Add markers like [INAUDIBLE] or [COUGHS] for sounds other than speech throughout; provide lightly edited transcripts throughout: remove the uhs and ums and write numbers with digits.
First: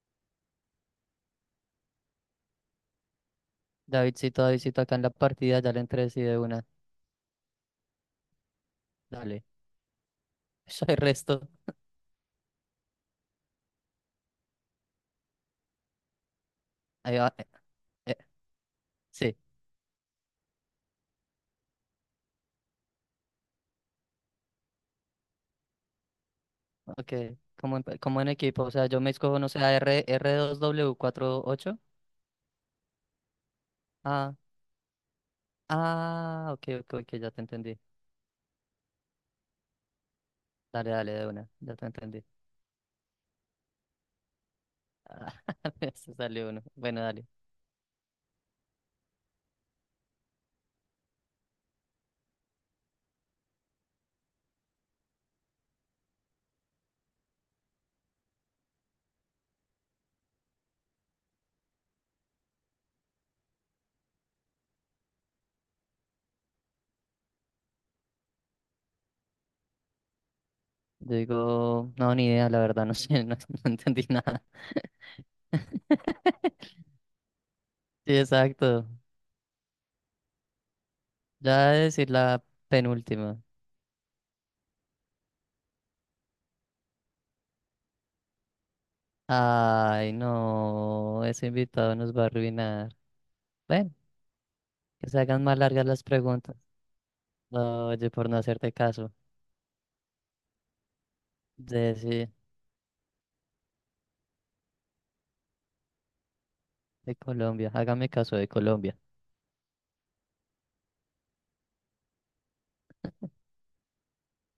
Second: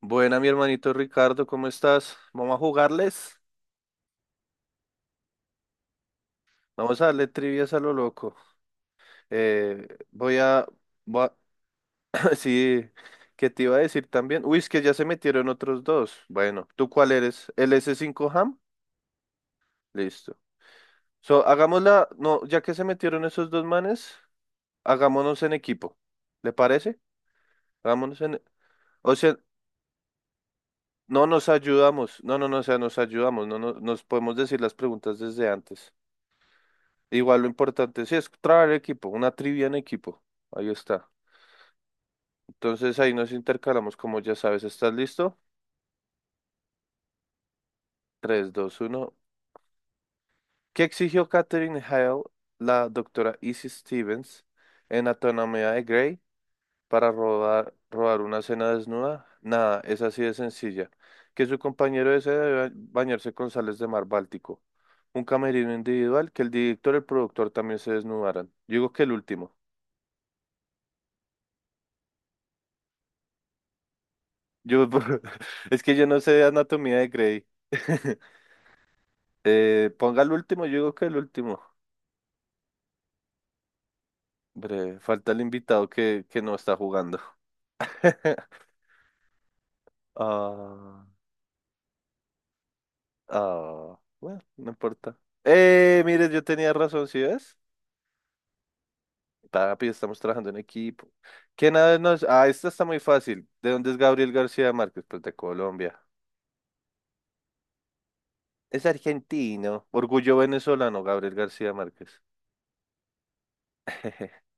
Buena, mi hermanito Ricardo, ¿cómo estás? Vamos a jugarles. Davidcito, Davidcito, acá en la partida ya le entré sí de una. Vamos a darle trivias a lo loco. Dale. Eh, voy a, [LAUGHS] Eso, soy voy resto. a- [COUGHS] [LAUGHS] Sí, ¿qué te iba a decir también? Uy, es que ya se metieron otros dos. Bueno, ¿tú cuál Ahí va. Eres? ¿El s eh, 5 ham? Sí, Listo. So, hagámosla. No, ya que se metieron esos dos manes, hagámonos en equipo. ¿Le parece? ok. Como en, como Hagámonos en en. equipo, o sea, yo me O sea, escojo, no sé, a R, no nos R2W48. ayudamos. No, no, no, o sea, nos ayudamos. No, no, nos Ah, podemos decir las preguntas desde antes. ah, ok, ok, ok, ya te Igual lo entendí. importante sí es trabajar en equipo, una trivia en equipo. Ahí Dale, está. dale, de una, ya te entendí. Entonces ahí nos intercalamos, como ya sabes. ¿Estás Ah, listo? [LAUGHS] se salió uno. Bueno, dale. Tres, dos, uno. ¿Qué exigió Catherine Hale, la doctora Izzy Stevens, en Anatomía de Grey para robar una cena desnuda? Nada, es así de sencilla. Que su compañero desee debe bañarse con sales de mar Báltico. Un camerino individual, que el director y el productor también se desnudaran. Yo digo que el último. Yo digo, no, ni idea, la verdad, no [LAUGHS] sé, no, no entendí nada. Yo, [LAUGHS] es que yo no sé [LAUGHS] Anatomía de Grey. Sí, [LAUGHS] exacto. Ponga el último, yo digo que el Ya último. voy a decir la penúltima. Hombre, falta el invitado que no está jugando. [LAUGHS] Ay, Ah, no, ese invitado nos va a arruinar. Ven, ah, bueno, no que importa. se hagan más largas las Mire, yo preguntas. tenía razón, ¿sí ves? No, oye, por no hacerte caso. Papi, estamos trabajando en equipo. ¿Quién De, a- nos...? sí, Ah, esta está muy fácil. ¿De dónde es Gabriel García Márquez? Pues de Colombia. de Colombia, hágame caso de Es Colombia. argentino. Orgullo venezolano, Gabriel García Márquez. [LAUGHS]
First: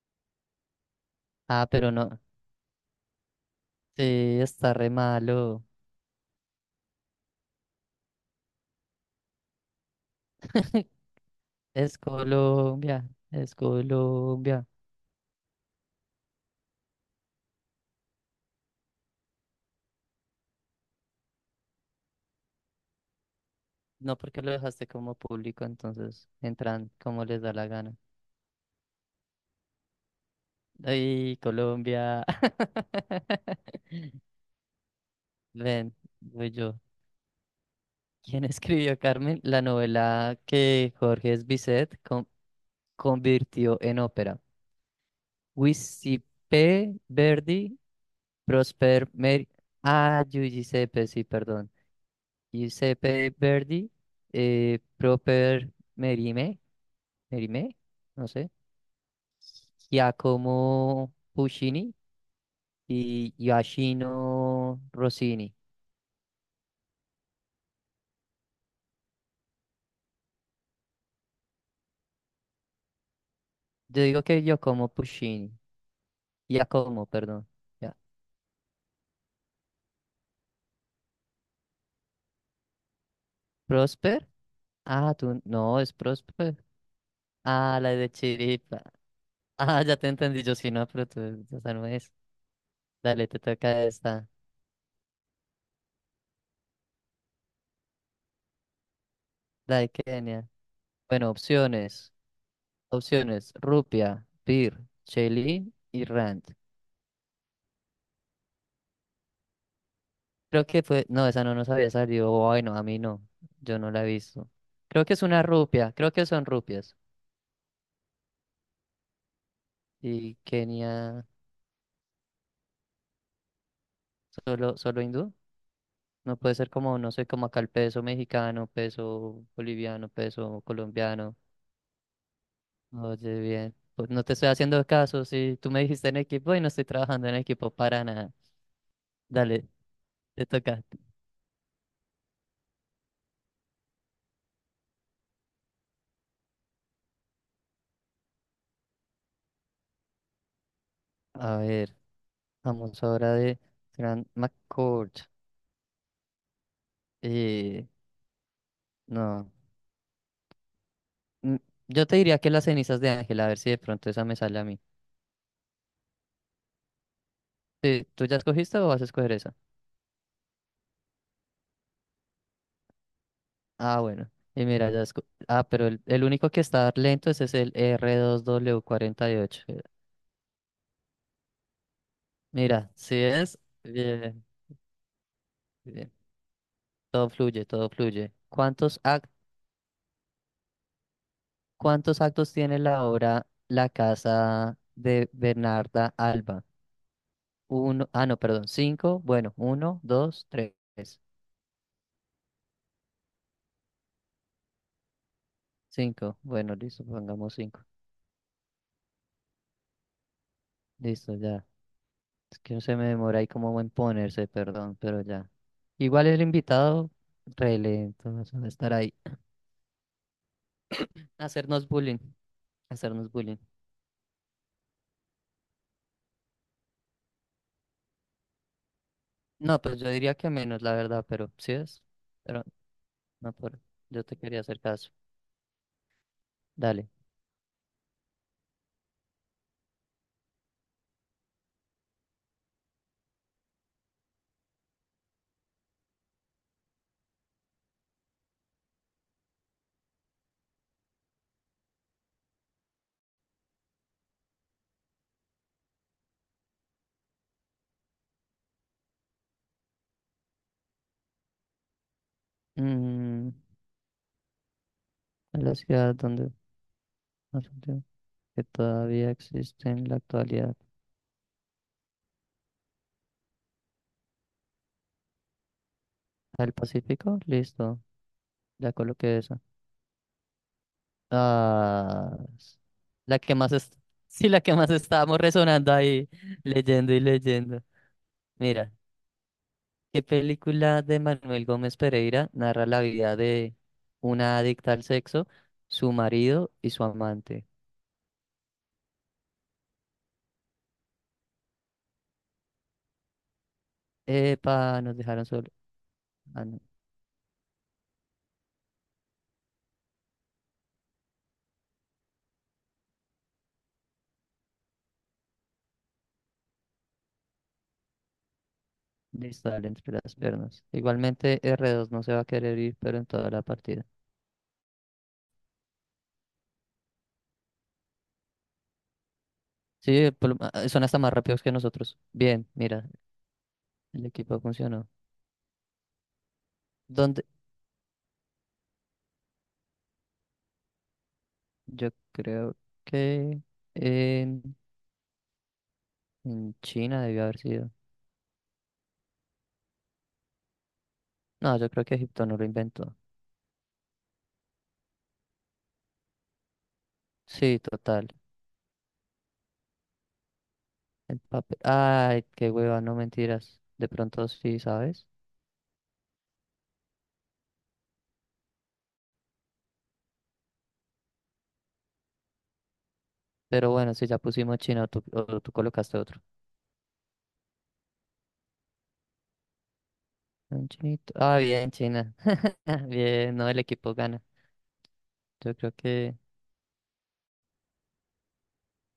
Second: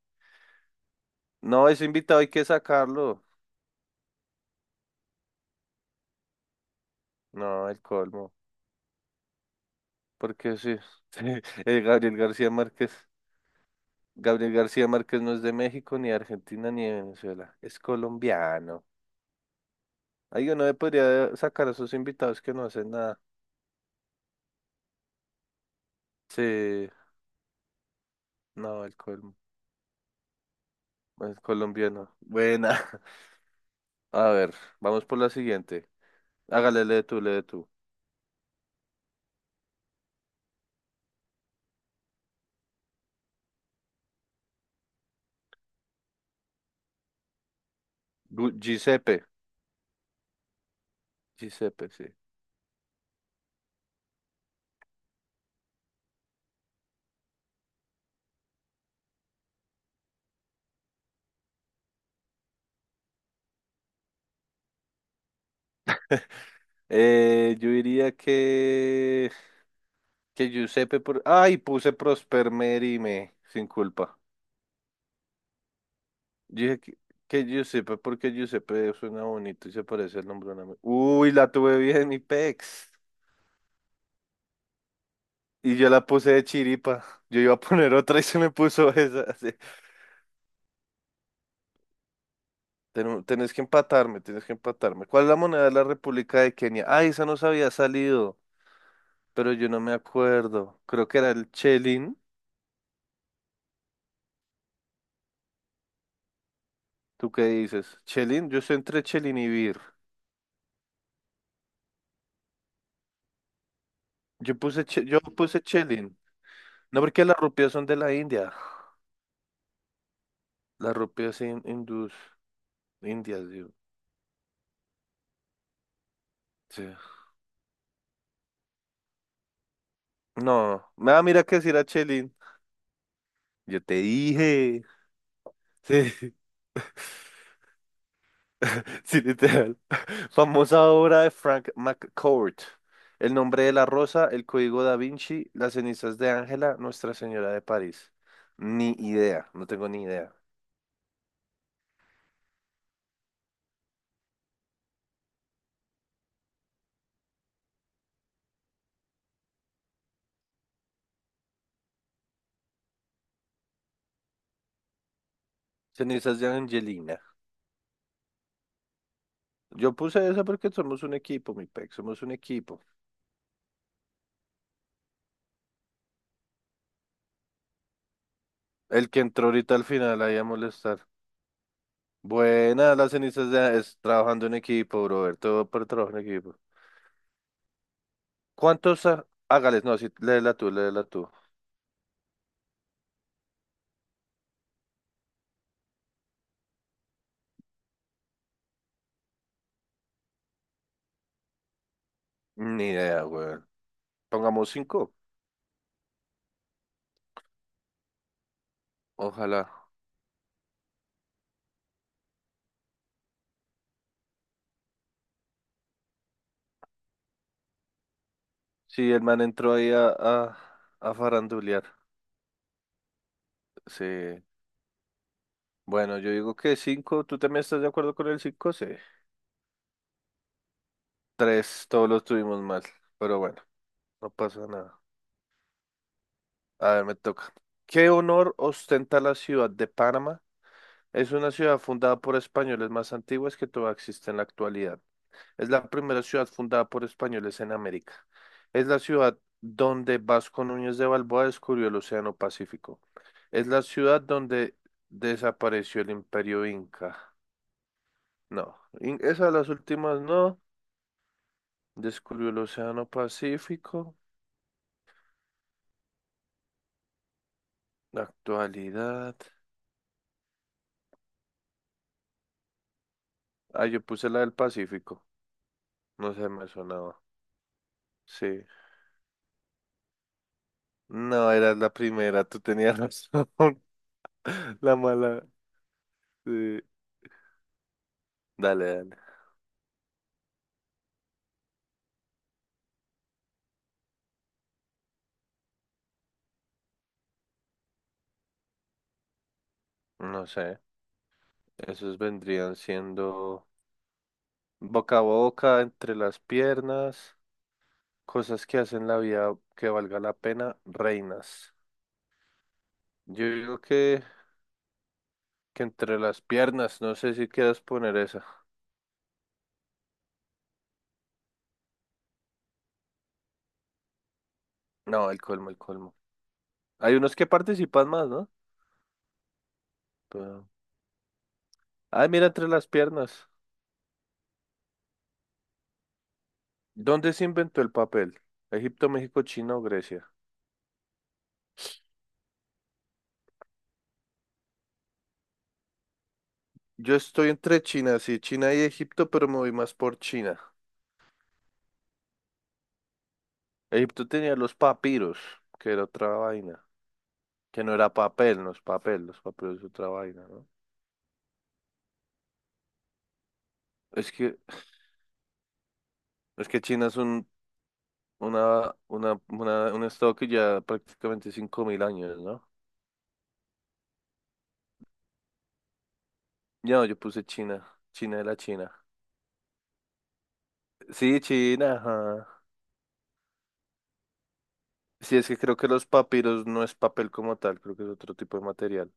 Ah, No, ese pero no, invitado hay que sacarlo. sí, está re malo. No, el colmo. Porque sí, [LAUGHS] [LAUGHS] Es Gabriel García Márquez. Colombia, es Gabriel Colombia. García Márquez no es de México, ni de Argentina, ni de Venezuela. Es colombiano. Ahí uno le podría sacar a sus invitados que no hacen nada. No porque lo dejaste como público, entonces Sí, entran como les da la gana. no, Ay, el colombiano. Colombia. Buena. [LAUGHS] [LAUGHS] A ver, vamos por la siguiente. Ven, voy yo. Hágale, lee tú. ¿Quién escribió Carmen? La novela que Jorge Bizet convirtió en ópera. Giuseppe Verdi, Prosper Giuseppe. Meri... Ah, Giuseppe, sí, perdón. Giuseppe, sí. Giuseppe Verdi, Proper Merime, Merime, no sé. Giacomo Puccini y Giacchino Rossini. Yo diría que... Que Giuseppe por... Ay, puse Prosper Merime, sin Yo culpa. digo que Giacomo Puccini. Yo dije Giacomo, que perdón. Ya. Giuseppe, porque Giuseppe suena bonito y se parece al nombre de un amigo. Uy, la tuve bien, mi pex. Prosper. Ah, tú, Y no, yo es la puse de Prosper. chiripa. Yo iba a Ah, la poner de otra y se me Chiripa. puso [LAUGHS] [LAUGHS] esa. Así. Ah, ya te entendí. Yo sí, no, pero tú, esa no es. Dale, te Tenés que toca empatarme, esta. tienes que empatarme. ¿Cuál es la moneda de la República de Kenia? Ah, esa nos había salido, pero yo La no de me Kenia. acuerdo. Creo que Bueno, era el opciones. chelín. Opciones. Rupia, Pir, Cheli y Rand. ¿Tú qué dices? ¿Chelín? Yo estoy entre chelín y bir. Creo que fue. No, esa no nos había salido. Bueno, a mí no. Yo no la he visto. Yo puse, Creo que yo es una puse rupia. Creo chelín. que son rupias. No, porque las rupias son de la India. Y Las Kenia, hindús. Indias, digo. solo, solo hindú. No puede ser Sí. como, no sé, como acá el peso mexicano, peso boliviano, peso No, nada, colombiano. mira que si era chelín. Oye, bien. Yo te Pues no te estoy dije. haciendo caso. Si tú me dijiste en Sí, equipo y no estoy trabajando en equipo para nada. [LAUGHS] sí, Dale, literal. te Famosa toca. obra de Frank McCourt. El nombre de la rosa, el código Da Vinci, las cenizas de Ángela, Nuestra Señora de París. Ni idea, no tengo ni idea. A ver, vamos ahora de Grant McCord. Eh, no. mm, Yo te diría que las cenizas de Ángel, a ver si de pronto esa me sale a mí. Cenizas de Angelina. Sí, ¿tú ya escogiste o vas a escoger esa? Yo puse esa porque somos un equipo, mi pec, somos un equipo. Ah, bueno. Y mira, ah, pero el único que está lento ese es el r dos w El que cuarenta y entró ocho. ahorita al final ahí a molestar. Mira, Buena, las si cenizas es. de... Es Bien, trabajando en equipo, brother, todo por trabajo bien. en equipo. Todo fluye, todo fluye. ¿Cuántos ¿Cuántos? Actos? Hágales, no, sí, léela tú. ¿Cuántos actos tiene la obra La casa de Bernarda Alba? Uno, ah, no, perdón, cinco. Bueno, uno, dos, tres. Ni idea, weón. Pongamos cinco. Cinco. Bueno, listo, pongamos cinco. Ojalá. Listo, ya. Es que no se me demora ahí como en ponerse, perdón, pero ya. Igual el invitado, re lento, o sea, va a estar Sí, ahí. el man entró ahí a [CLEARS THROAT] farandulear. Hacernos bullying, hacernos bullying. Sí. Bueno, yo digo que cinco. ¿Tú también estás de acuerdo con el cinco? Sí. No, pues yo diría que menos, la verdad, pero sí Tres, es. todos los tuvimos Pero mal. Pero no, bueno, yo no te quería pasa hacer nada. caso. A ver, Dale. me toca. ¿Qué honor ostenta la ciudad de Panamá? Es una ciudad fundada por españoles más antiguas que todavía existe en la actualidad. Es la primera ciudad fundada por españoles en América. Es la ciudad donde Vasco Núñez de Balboa descubrió el Océano Pacífico. Es la ciudad donde desapareció el Imperio Inca. No, esas las últimas no. Descubrió el Océano Mm, Pacífico. a la ciudad donde... que todavía Actualidad. existe en la actualidad. Ah, yo puse la del Pacífico. No se me ¿El sonaba. Pacífico? Listo, Sí. ya coloqué esa. No, era la Ah, primera. Tú tenías la razón. que más es... [LAUGHS] Sí, la que [LAUGHS] más La estábamos mala. resonando ahí, [LAUGHS] Sí. leyendo y leyendo. Dale, Mira, dale. ¿qué película de Manuel Gómez Pereira narra la vida de una adicta al sexo, su marido y su amante? No sé. Esos vendrían siendo Epa, nos boca a dejaron solo. boca, entre las Ah, no. piernas, cosas que hacen la vida que valga la pena, reinas. Yo digo que entre las piernas, no sé si quieras poner esa. Listo, dale entre las piernas. Igualmente r dos no se va a querer ir, pero en toda la partida. No, el colmo, el colmo. Hay unos que participan más, ¿no? Sí, por lo Pero... son hasta más rápidos que nosotros. Ay, mira, Bien, entre las mira, piernas. el equipo funcionó. ¿Dónde se ¿Dónde? inventó el papel? ¿Egipto, México, China o Grecia? Yo creo que en, en Yo China debió estoy haber entre sido. China, sí, China y Egipto, pero me voy más por China. No, yo creo que Egipto no lo inventó. Egipto tenía los papiros, que era otra vaina. Sí, Que no era total. papel, no es papel, los papeles es otra vaina, ¿no? El papel. Ay, qué hueva, no mentiras. De Es pronto que, sí, ¿sabes? es que China es un estado que ya prácticamente 5.000 años, ¿no? Pero bueno, si ya pusimos China o tú, colocaste otro. No, yo puse China, China de la China. Un chinito. Sí, Ah, bien, China, China. ajá. [LAUGHS] Bien, no, el equipo gana. Sí, es que Yo creo que creo los que. papiros no es papel como tal, creo que es otro tipo de material.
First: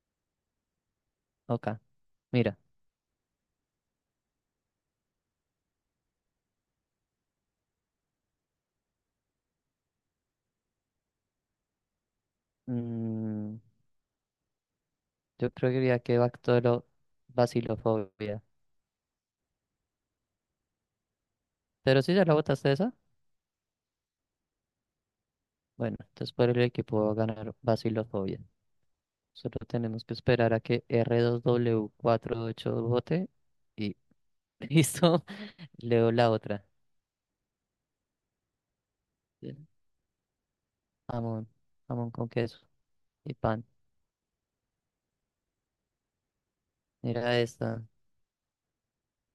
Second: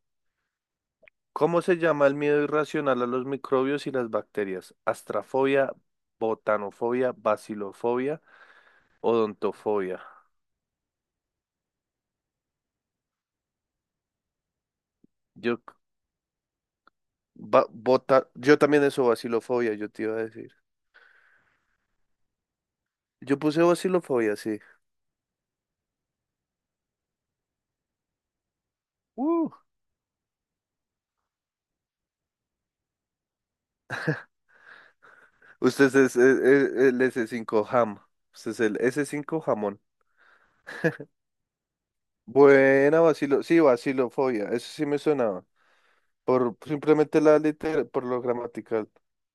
¿Cómo Ok, se llama el miedo mira. irracional a los microbios y las bacterias? ¿Astrafobia, botanofobia, bacilofobia, odontofobia? mm, Yo Yo creo que diría que Bacilofobia. Yo también eso, vacilofobia, yo te iba a decir. Pero si ya la votaste esa, Yo puse vacilofobia, sí. bueno, entonces por el equipo va a ganar Bacilofobia. Uh. Solo tenemos que esperar a que r 2 w cuatro ocho vote y [LAUGHS] listo, Usted leo es, es- la otra. es- el S5 ham. Usted es el s cinco Bien. jamón. Jamón, jamón con queso Buena y vacilo, sí, pan. vacilofobia, eso sí me sonaba. Por simplemente la Mira esta. liter, por lo gramatical.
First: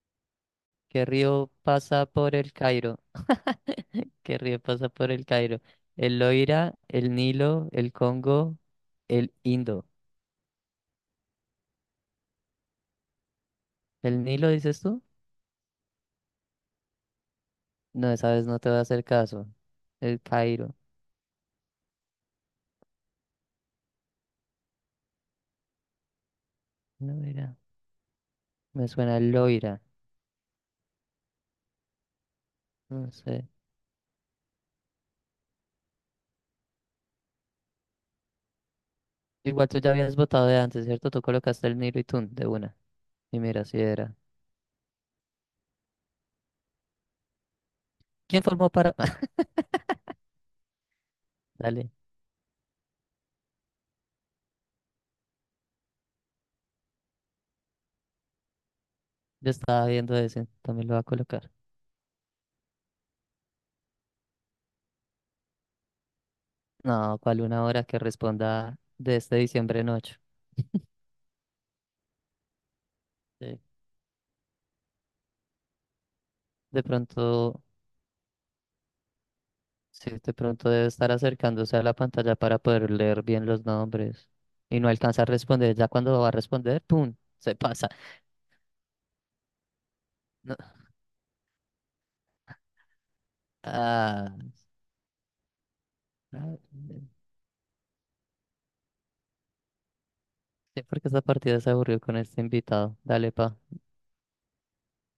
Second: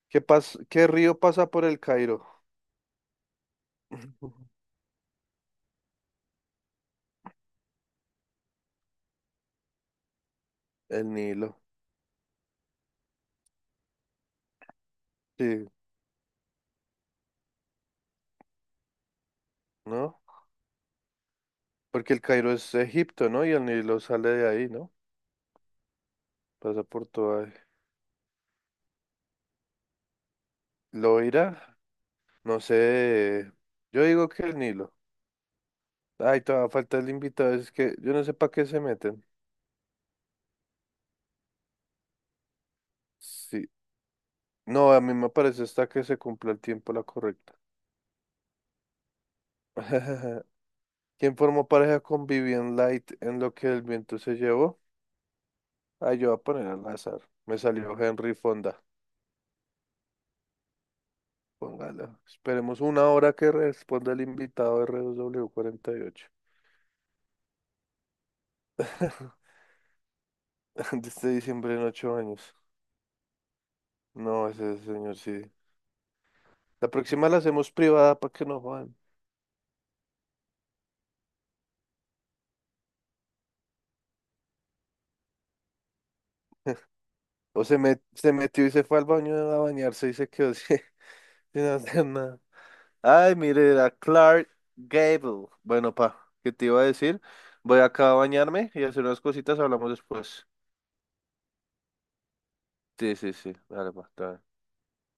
¿Qué ¿Qué río pasa río por el pasa Cairo? por el Cairo? ¿Qué [LAUGHS] río pasa por el Cairo? ¿El Loira, el Nilo, el Congo, el Indo? El Nilo. ¿El Nilo dices tú? Sí, No, esa vez no te voy a hacer caso. ¿no? El Cairo. Porque el Cairo es Egipto, ¿no? Y el Nilo sale de ahí, ¿no? Pasa por toda. Loira. Me suena Loira. ¿Loira? No No sé. sé. Yo digo que el Nilo. Ay, todavía falta el invitado, es que yo no sé para qué se meten. Igual tú ya habías votado de antes, ¿cierto? Tú colocaste el Niro y Tun de una. Y mira, Sí. si era. No, a mí me parece hasta que se cumpla el tiempo la correcta. ¿Quién formó para...? [LAUGHS] [LAUGHS] ¿Quién formó Dale. pareja con Vivian Light en Lo que el viento se llevó? Ah, yo voy a poner al azar. Me salió Henry Fonda. Yo estaba viendo ese. También lo voy a colocar. Póngala. Esperemos una hora que responda el invitado R dos W RW48. No, ¿cuál una hora que responda de este [LAUGHS] diciembre en 8 años? De este diciembre en ocho años. Sí. No, ese señor sí. De La próxima la pronto... hacemos privada para que no jodan. Sí, de pronto debe estar acercándose a la pantalla para poder leer bien los nombres. Y no alcanza a responder. Ya cuando va a responder, [LAUGHS] ¡pum! Se O se, pasa. Se metió y se fue al baño a bañarse y se quedó No. sin, [LAUGHS] sin hacer nada. Ay, mire, era Ah. Clark Gable. Bueno, pa, ¿qué Ah, te iba a decir? Voy acá a bañarme y hacer unas cositas, hablamos después. sí, porque esta partida se aburrió con este invitado. Sí, sí, Dale, sí. pa. Dale, pa, está bien.